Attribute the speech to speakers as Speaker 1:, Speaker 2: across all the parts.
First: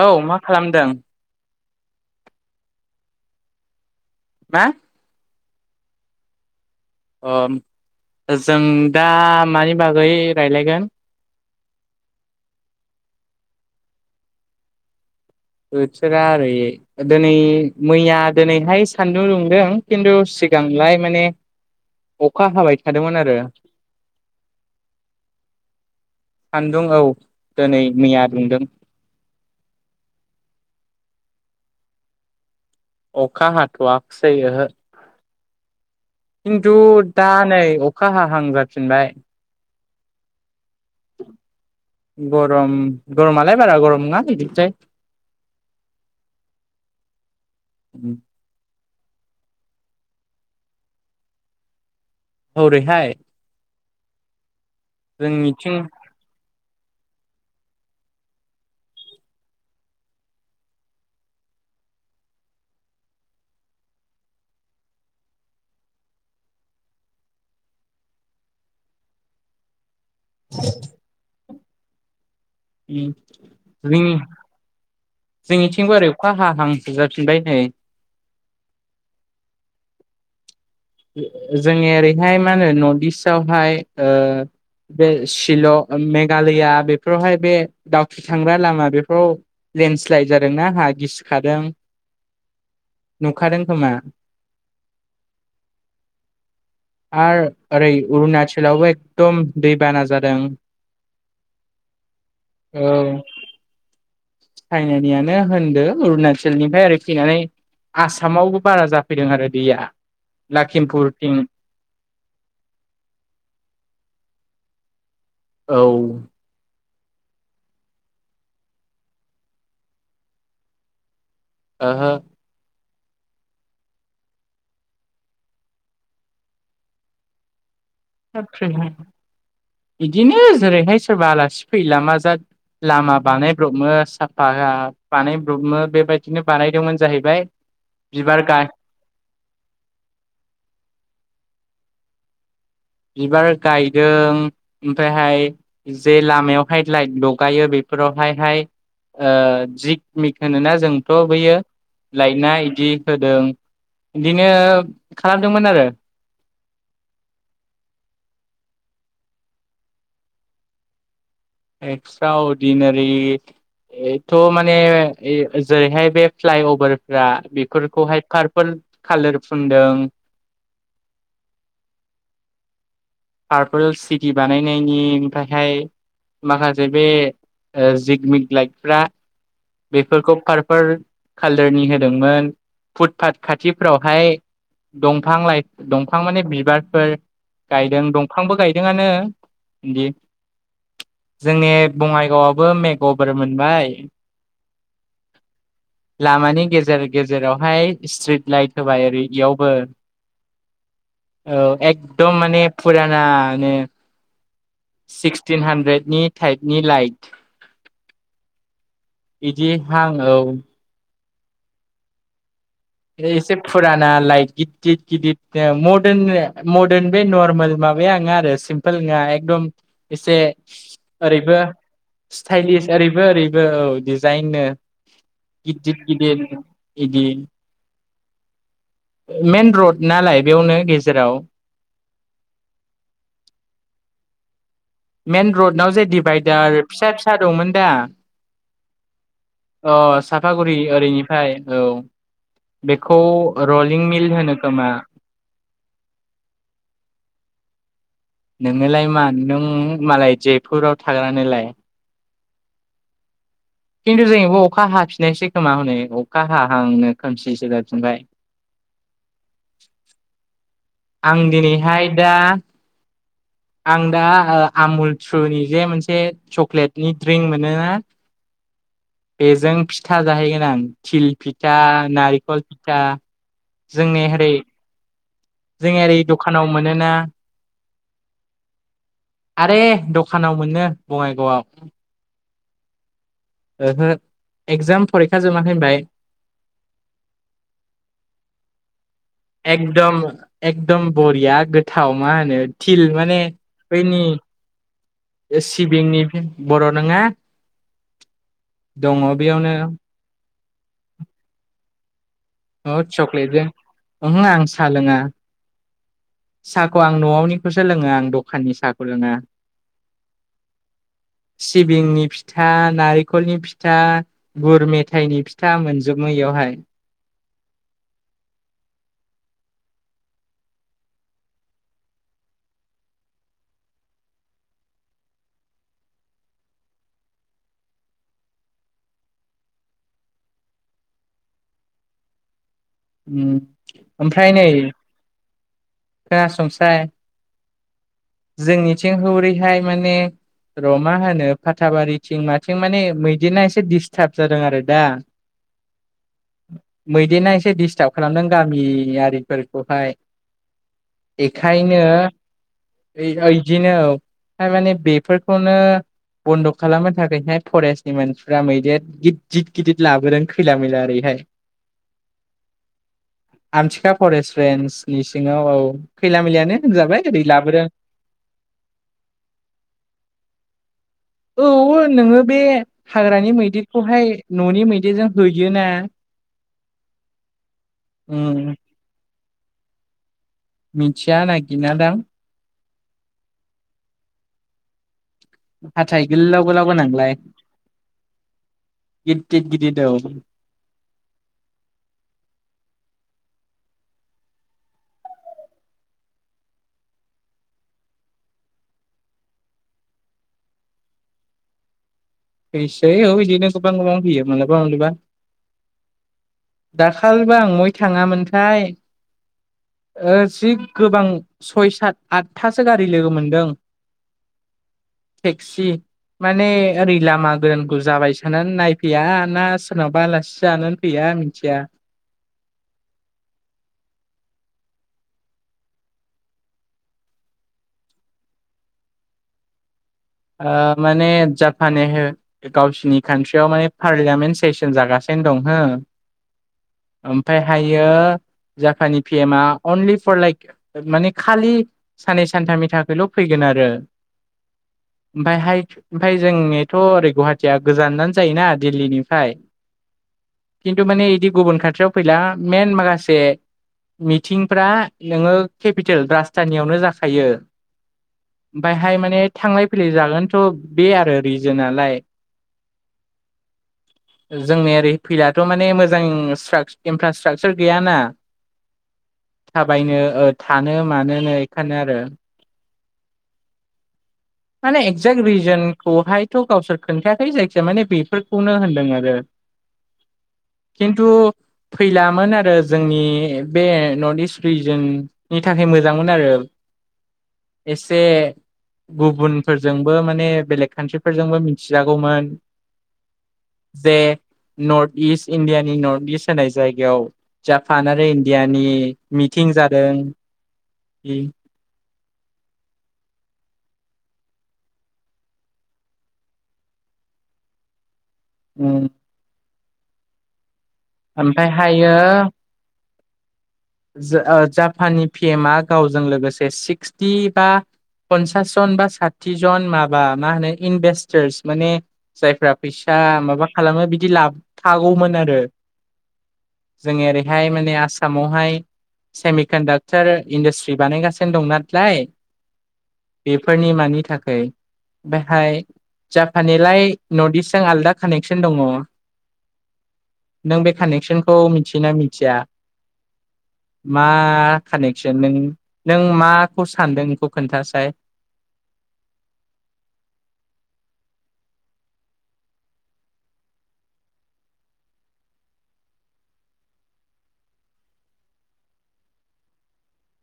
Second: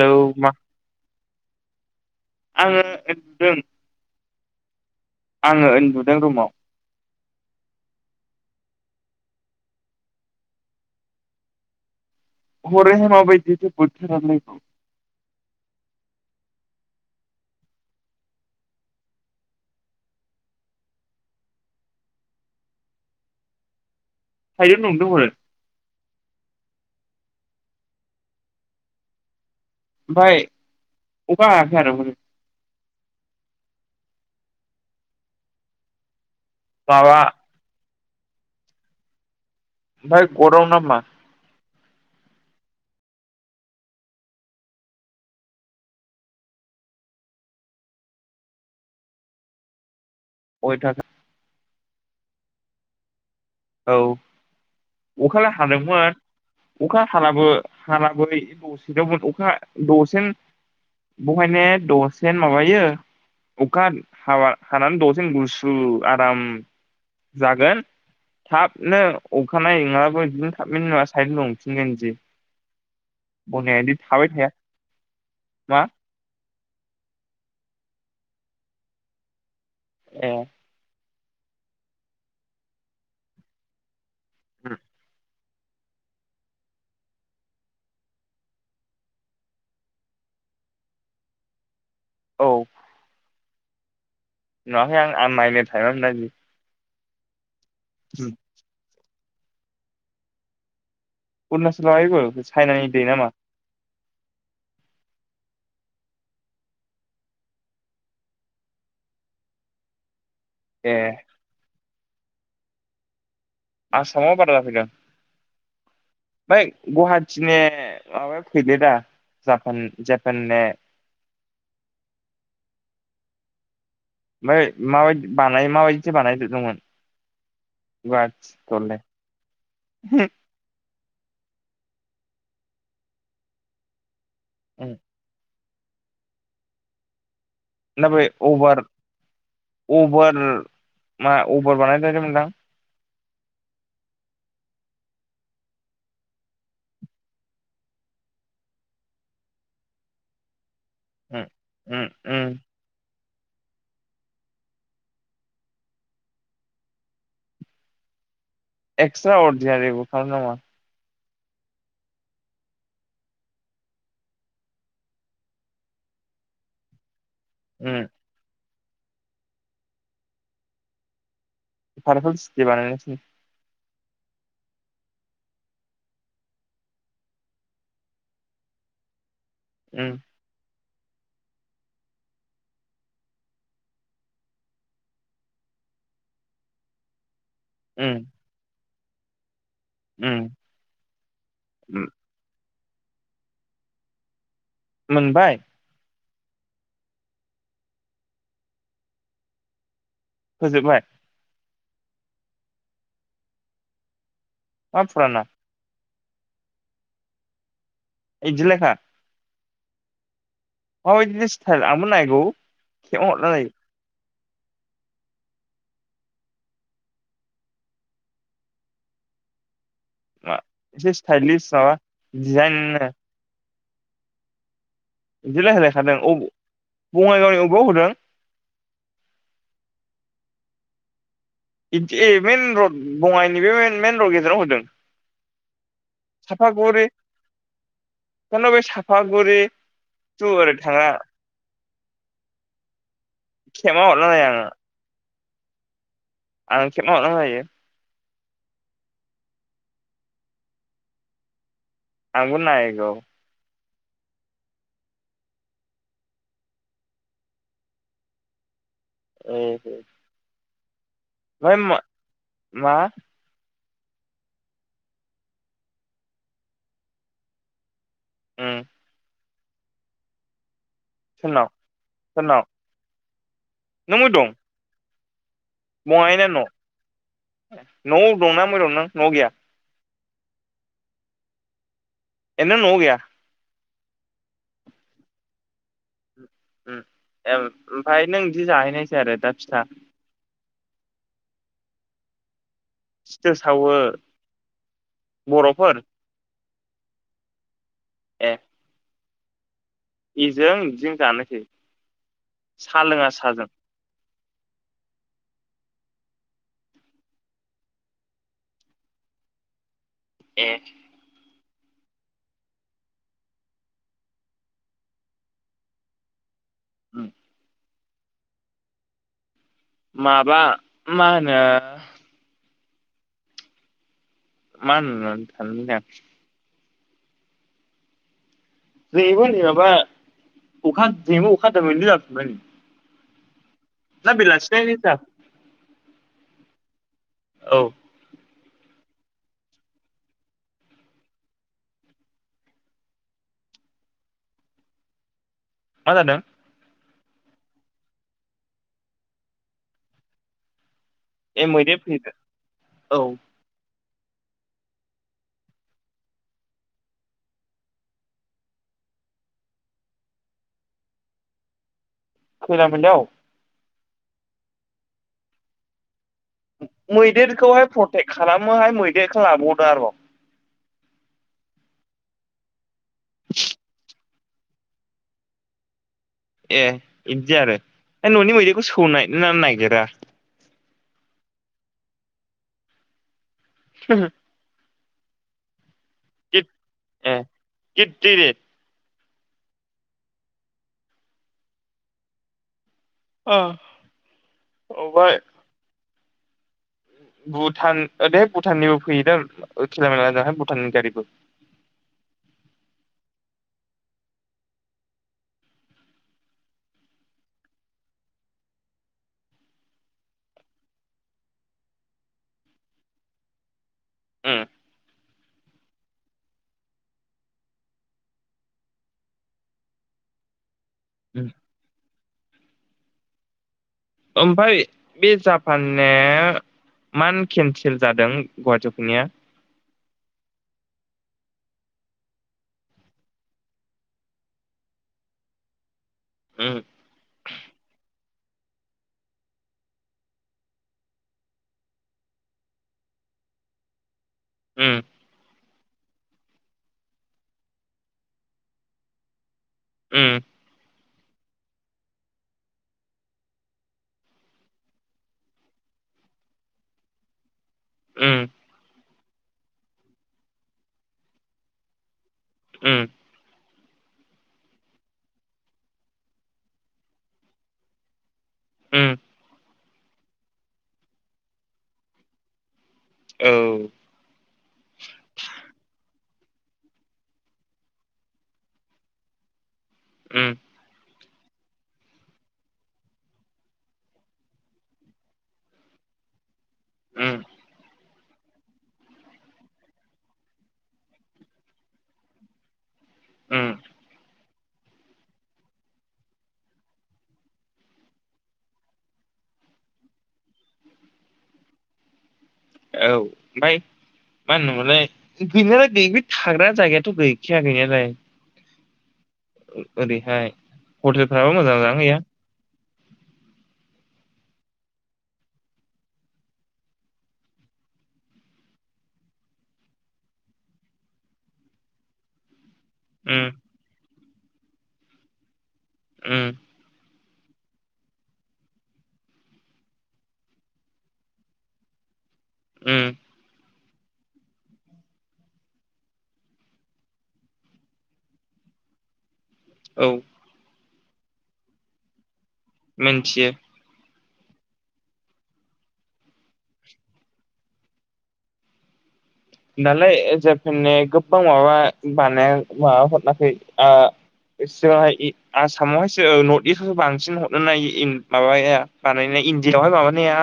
Speaker 1: औ मा खालामदों?
Speaker 2: आङो दों।
Speaker 1: मा?
Speaker 2: आङो उन्दुदों रुमाव
Speaker 1: अ जों दा मानि बागै रायलायगोन
Speaker 2: हरैहाय माबायदिथो बोथोरालाय
Speaker 1: बोथोरा ओरै दिनै मैया दिनैहाय सान्दुं दुंदों खिन्थु सिगांलाय माने अखा हाबाय थादोंमोन आरो
Speaker 2: सान्दुं दुंदों हरै
Speaker 1: सान्दुं औ दिनै मैया दुंदों
Speaker 2: ओमफाय अखा हायाखै आरो हरै
Speaker 1: अखा हाथ'वाखसै ओहो खिन्थु
Speaker 2: माबा
Speaker 1: दा नै अखा हाहां जाफिनबाय
Speaker 2: ओमफ्राय गरम ना मा
Speaker 1: गरम गरमालाय बारा गरम नङा बिदिनोसै आरो
Speaker 2: अयथासार
Speaker 1: हौरैहाय
Speaker 2: औ अखालाय हादोंमोन अखा हालाबो हालाबै दसेनावमोन अखा दसेन बहायनो दसेनो माबायो अखा हाबा हानानै दसेन गुसु आराम जागोन थाबनो अ खानाय नङाबो बिदिनो थाबैनो नङा साइड दुंफिनगोन बिदि बनाया बिदि
Speaker 1: जोंनि
Speaker 2: थाबाय थाया मा
Speaker 1: जोंनिथिंबो आरो अखा हाहां जाफिनबाय नै
Speaker 2: ए
Speaker 1: जोंनि ओरैहाय मा होनो नर्थ इस्ट आवहाय ओ बे शिल' मेघालया बेफोरावहाय बे दावखि थांग्रा लामा बेफोराव लेन्डस्लाइड जादोंना हा गिसिखादों नुखादों खोमा
Speaker 2: नुङाखै आं आं माइनो थाइमानो मोना बिदि
Speaker 1: आरो ओरै अरुनाचलावबो एकदम दैबाना जादों
Speaker 2: अरुणाचलावहायबो चाइनानि दै नामा
Speaker 1: साइनानियानो होनदो अरुणचलनिफ्राय ओर फैनानै आसामावबो बारा जाफैदों आरो दैया
Speaker 2: ए
Speaker 1: लखिमपुरथिं
Speaker 2: आसामाव बारा जाफैदों
Speaker 1: औ
Speaker 2: फ्राय गुवाहाटिनि माबाया फैले दा जापान जापाना
Speaker 1: ओहो
Speaker 2: ओफ्राय माबायदि बानाय माबायदिथो बानायदोंमोन
Speaker 1: बिदिनो जेरैहाय सोरबा आलासि फै लामा जा लामा बानायब्रबनो साफा बानाय ब्बनो बेबायदिनो बानायदोंमोन जाहैबाय
Speaker 2: ना बै
Speaker 1: बिबार गाय
Speaker 2: अभार अभार बानायदोंमोनदां
Speaker 1: बिबार गायदों ओमफ्रायहाय जे लामायावहाय लाइट लगायो बेफोर बेफ्रावहायहाय जिग मिक होनो ना जों थ'
Speaker 2: उम
Speaker 1: बैयो
Speaker 2: उम
Speaker 1: लायना
Speaker 2: उम
Speaker 1: इदि होदों बिदिनो खालामदोंमोन आरो
Speaker 2: एक्सट्रा अरदिनारिबो खालामदों नामा
Speaker 1: एक्सट्रा अर्डिनारि थ' माने जेरैहाय बे फ्लाइअभार रा
Speaker 2: उम
Speaker 1: बेफोरखौहाय पारपोल कालोर फुनदों
Speaker 2: पारपोल सटि बानायनोसै
Speaker 1: पारपोल सिटि बानायनायनि थाखाय माखासे बे जिगमिक लाइतफ्रा
Speaker 2: उम
Speaker 1: बेफोरखौ पार फोर खालारनि होदोंमोन फुटपाथ खाथिफ्राव हाय दंफां लाइ दंफां माने बिबारफोर गायदों
Speaker 2: उम
Speaker 1: गाइदोंआनो गि
Speaker 2: उम
Speaker 1: जोंनि बङाइगाव मेघ गबोर मोनबाय
Speaker 2: मोनबाय
Speaker 1: लामानि गेजेर गेजेरावहाय स्ट्रिट लाइट होबाय ओरै इयावबो
Speaker 2: होजोबबाय
Speaker 1: औ एकदम माने फुरानानो
Speaker 2: मा फुराना
Speaker 1: सिक्सटिन हान्द्रेदनि थाइफनि लाइट
Speaker 2: इदिलेखा
Speaker 1: इदि हां औ
Speaker 2: मा बाइदि सिथायल आंबो नायगौ। खेबना
Speaker 1: एसे
Speaker 2: हरनानै
Speaker 1: फुराना लाइक गिदिद-गिदिद ओ मदार्न-मदार्न बे नरमेल माबाया नङा आरो सिम्पोल नङा एकदम एसे
Speaker 2: मा एसे
Speaker 1: ओरैबो
Speaker 2: स्टाइलिस माबा
Speaker 1: स्टाइलिस
Speaker 2: डिजाइननो
Speaker 1: ओरैबो-ओरैबो औ। दिजाइननो
Speaker 2: बिदि रायलायखादों अ
Speaker 1: गिददिर-गिदिर इदि
Speaker 2: बङाइगावनि अबेयाव होदों
Speaker 1: मेन रड नालाय बेयावनो गेजेराव
Speaker 2: दि ए मइेन रड बङाइनि बे मेन रड गेजेराव होदों।
Speaker 1: मइन रडाव जे डिभाइदार
Speaker 2: साफागुरि
Speaker 1: फिसा-फिसा दंमोन दा?
Speaker 2: खिन्थु बे साफागुरि
Speaker 1: अ
Speaker 2: थु ओरै
Speaker 1: साफागुरि
Speaker 2: थांग्रा
Speaker 1: ओरैनिफ्राय औ। बेखौ
Speaker 2: खेबना
Speaker 1: रलिं
Speaker 2: हरना
Speaker 1: मिल होनो खोमा।
Speaker 2: आंनो खेबना हरबा जायो।
Speaker 1: नोंनोलाय मा नों मालाय जयपुराव थाग्रा नोलाय।
Speaker 2: आंबो नाइगौ।
Speaker 1: खिन्थु जोंबो अखा हाफिननायसै खोमा हनै अखा हाहांनो खोमसिसो जाफिनबाय। [unintelligible]
Speaker 2: ओम हो
Speaker 1: आं दिनैहाय दा
Speaker 2: मा
Speaker 1: आं दा ओ आमुल थ्रुनि जे मोनसे चक्लेटनि ड्रिंक मोनो ना?
Speaker 2: उम
Speaker 1: बेजों फिथा जाहैगोन आं। थिल
Speaker 2: सोरनाव
Speaker 1: फिथा नारिखल
Speaker 2: सोरनाव
Speaker 1: फिथा
Speaker 2: नों
Speaker 1: जोंनि
Speaker 2: बबाव दं
Speaker 1: होरै जों ओरै दखानाव मोनो ना
Speaker 2: न' न'आव दंना बबाव दं नों न'आव गैया
Speaker 1: आरे दख दखानाव मोनो बङाइगावआव
Speaker 2: ए नो न'आव गैया?
Speaker 1: ओहो एकजाम फरिखा जोबाखै होनबाय।
Speaker 2: ओम एम ओमफ्राय नों बिदि जाहैनायसै आरो दा फिथा
Speaker 1: एकदम-एकदम बरिया गोथाव मा होनो थिल माने
Speaker 2: सिथोर सावो
Speaker 1: बैनि
Speaker 2: बर'फोर
Speaker 1: सिबिंनि बर' नङा
Speaker 2: ए
Speaker 1: दङ बेयावनो।
Speaker 2: इजों बिजों जानोसै।
Speaker 1: अ
Speaker 2: साहा लोङा
Speaker 1: चक्लेटजों
Speaker 2: साहाजों
Speaker 1: ओमहो आं सा लोङा। साखौ आं न'आवनिखौसो लोङो आं दखाननि साखौ लोङा।
Speaker 2: ए
Speaker 1: सिबिंनि फिथा नारेखलनि फिथा गुर मेथायनि फिथा मोनजोबो यावहाय।
Speaker 2: उम माबा मा होनो मा होननो सानदोमोन आं जोंनिथिंबो नै माबा अखा देमु दोमैलु जाजोब्बाय नै
Speaker 1: ओम
Speaker 2: ना बिलासिनाय जा
Speaker 1: खोना संसाय
Speaker 2: औ
Speaker 1: जोंनिथिं हौरैहाय माने र' मा होनो फाथाबारिथिं माथिं माने मैदेना एसे डिस्टाब जादों आरो दा।
Speaker 2: मा जादों।
Speaker 1: मैदेना एसे डिस्टाब खालामदों गामियारिफोरखौहाय
Speaker 2: ए मैदेर
Speaker 1: बेखायनो
Speaker 2: फैदों औ
Speaker 1: ओय इदिनो औ थारमाने बेफोरखौनो बन्द' खालामनो थाखैहाय फरेस्टनि मानसिफ्रा मैदेर गिदिद गिदिद लाबोदों खैला मैला ओरैहाय। [inaudible]
Speaker 2: खैला मोननियाव
Speaker 1: आमथिखा फरेस्ट रेन्जनि सिङाव औ खैला मैलायानो होनजाबाय ओरै लाब
Speaker 2: खौहाय पटेक खालामो आरो मैदेरखौ लाबावदो आरोबाव
Speaker 1: औ नोङो बे हाग्रानि मैदेरखौहाय न'नि मैदेरजों होयोना
Speaker 2: ए बिदि आरो ओय न'नि
Speaker 1: उम
Speaker 2: मैदेरखौ सौनायनानै नायगोरा।
Speaker 1: मिथिया नागिरना दां।
Speaker 2: [unintelligible]
Speaker 1: हाथाइ गोलाव गोलाव गोनांलाय।
Speaker 2: ए गिदिर
Speaker 1: गिदिद गिदिद औ
Speaker 2: अ' अबहाय भुटान दे भुटाननिबो फैयोदा खैला मैला हाय भुटाननि गारिबो।
Speaker 1: फैसै औ बिदिनो गोबां गोबां फैयो मालाबा मालाबा दाखालिबो आं मवाय थाङामोनथाय ओ जि गोबां सय सात आठथासो गारि लोगो मोनदों। टेक्सि माने ओरै लामा गोरानखौ जाबाय सानानै नायफैया ना सोरनावबा आलासि जानोनो फैया
Speaker 2: उम
Speaker 1: मिनथिया
Speaker 2: ओमफाय बे जापान ने मान केन्सेल जादों गुवाहाटियाव फैनाया?
Speaker 1: ओ माने जापानेहेर गावसिनि कान्ट्रियाव माने पार्लियामेन्ट सेसन जागासिनो। थिन दं हो
Speaker 2: उम
Speaker 1: ओमफाय हायो। जापाननि पि एमआ अनलि फर लाइक माने खालि साननै सानथामनि थाखायल' फैग गिन आरो
Speaker 2: उम
Speaker 1: ओमफायहाय ओमफाय जोंनिथ' ओरै गुवाहाटिया गोजानजान जायोना दिल्लीनिफाय
Speaker 2: उम
Speaker 1: किन्तु माने बिदि गुबुन खाथियाव फैला मेन माखासे मिथिंफ्रा नोङो केपिटेल राजथानियावनो जाखायो।
Speaker 2: उम
Speaker 1: बैहाय माने थांलाय फैलाय जागोनथ' बे आरो रिजोनालाय
Speaker 2: ओम
Speaker 1: [inaudible] जोंनि ओरै फैलाथ' माने मोजां स्राक इनफ्रास्ट्राकसार गैयाना।
Speaker 2: उम
Speaker 1: थाबायनो ओ थानो मानोनो बेखायनो आरो।
Speaker 2: औ
Speaker 1: माने एक्जेक्ट रिजनखौहायथ' गावसोर खोन्थायाखै जायखिजाया माने बेफोरखौनो होनदों आरो। [inaudible]
Speaker 2: ओम
Speaker 1: खिन्थु फैलामोन आरो जोंनि बे नर्थ इस्ट रिजिननि थाखाय मोजांमोन आरो।
Speaker 2: उम
Speaker 1: एसे गुबुनफोरजोंबो माने बेलेग कान्ट्रिफोरजोंबो मिथिजागौमोन।
Speaker 2: उम
Speaker 1: जे नर्थ इस्ट इण्डियानि नर्थ इस्ट होननाय जायगायाव जापान आरो इण्डियानि मिथिं जादों।
Speaker 2: औ ओमफ्राय मा होनोमोनलाय गैनायालाय बे थाग्रा जायगायाथ' गैखाया गैनायालाय।
Speaker 1: ओम
Speaker 2: ओरैहाय हटेलफ्राबो मोजां मोजाङानो
Speaker 1: ओमफ्रायहायो
Speaker 2: गैया
Speaker 1: जो ओ जापाननि पिएमआ गावजों लोगोसे सिक्सटि बा पनसास जन बा साथिजन माबा मा होनो इनभेस्टार्स माने जायफ्रा फैसा
Speaker 2: उम
Speaker 1: माबा खालामो बिदि लाबोफागौमोन आरो
Speaker 2: ओम
Speaker 1: जोंनि ओरैहाय माने आसामावहाय सेमिकणडाक्टार इडासट्रि बानायगासिनो दं नालाय
Speaker 2: उम
Speaker 1: फोरनिमानि थाखै बेहाय जापाननिलाय नर्थ इस्टजों आलदा कानेक्सन दङ
Speaker 2: औ
Speaker 1: नों बे कानेकसनखौ मिथियोना मिथिया
Speaker 2: मोन्थियो
Speaker 1: मा कानेकसन नों नों माखौ सानदों बेखौ खोनथासाय [inaudible]
Speaker 2: दालाय जापाननि गोबां माबा बानाया माबा ओ सिगांहाय आसामावहायसो नर्थ इस्त आवसो बांसिन हरनो नाय माबाया बानायनाय इण्डिआवहाय माबानाया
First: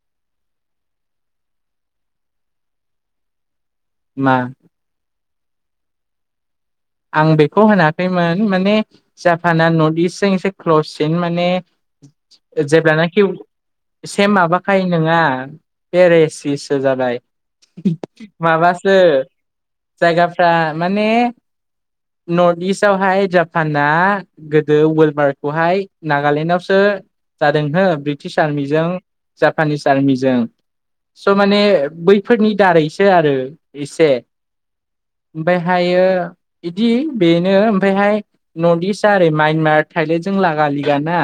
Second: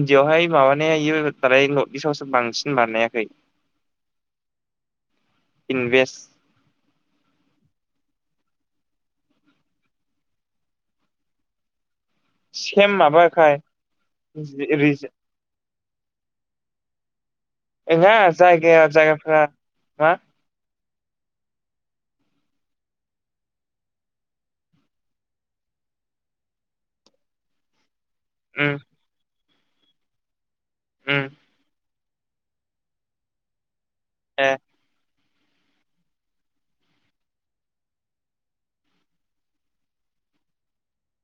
Speaker 2: इण्डिआयावहाय माबानाया जयो दालाय नर्थ इस्टआवसो बांसिन बानाया खै
Speaker 1: मा
Speaker 2: इनभेस्ट
Speaker 1: आं बेखौ होनाखैमोन माने जापाना नर्थ इस्टजों एसे क्लससिन माने
Speaker 2: सेम
Speaker 1: जेब्लानाखि
Speaker 2: माबाखाय
Speaker 1: सेम माबाखाय नङा पेरेसिसो जाबाय
Speaker 2: नङा जायगाया
Speaker 1: माबासो
Speaker 2: जायगाफ्रा मा
Speaker 1: जायगाफ्रा माने नर्थ इस्टवाहाय जापाना गोदो वलबारखौहाय नागालेण्डआवसो जादों हो ब्रिटिस
Speaker 2: उम
Speaker 1: आर्मिजों जापानिस आर्मिजों
Speaker 2: उम
Speaker 1: स' माने बै फोरनि दारैसो आरो एसे
Speaker 2: ए
Speaker 1: ओमफायहायो बिदि बेनो ओमफ्रायहाय नर्थ इस्टआ ओरै म्यानमार थायलेण्डजों लागालिगाना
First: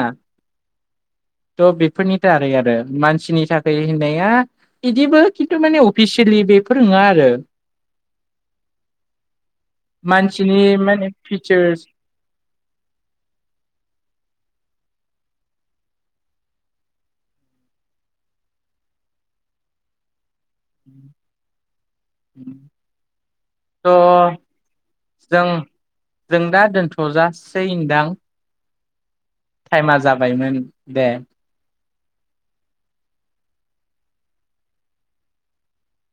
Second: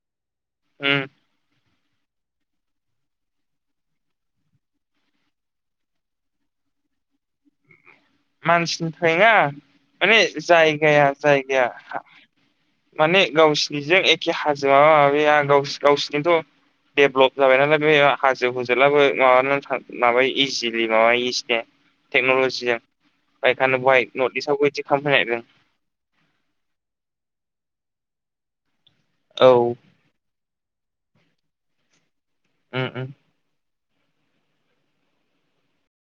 Speaker 2: ओम
Speaker 1: थ बेफोरनि दारै आरो मानसिनि थाखाय होननाया बिदिबो खिन्थु माने अफिसियेलि बे बेफोर नङा आरो
Speaker 2: मानसिनि थाखाय नङा माने
Speaker 1: मानसिनि
Speaker 2: जायगाया
Speaker 1: माने
Speaker 2: जायगाया
Speaker 1: फिचार्स
Speaker 2: माने गावसिनिजों एखे हाजोआ माबाया गाव गावसिनिथ' देभेलप जाबाय नालाय बे हाजो हुजलाबो माबानानै माबायो इजिलि माबायोस दे टेक्न'ल'जिजों बायखानो बहाय
Speaker 1: थ'
Speaker 2: नर्थ इस्टआवबो बिदि खालामफैनायदों
Speaker 1: जों जों दा दोनथ' जासि गोन दां
Speaker 2: औ उम
Speaker 1: टाइमा जाबायमोन दे
Speaker 2: ओ ओ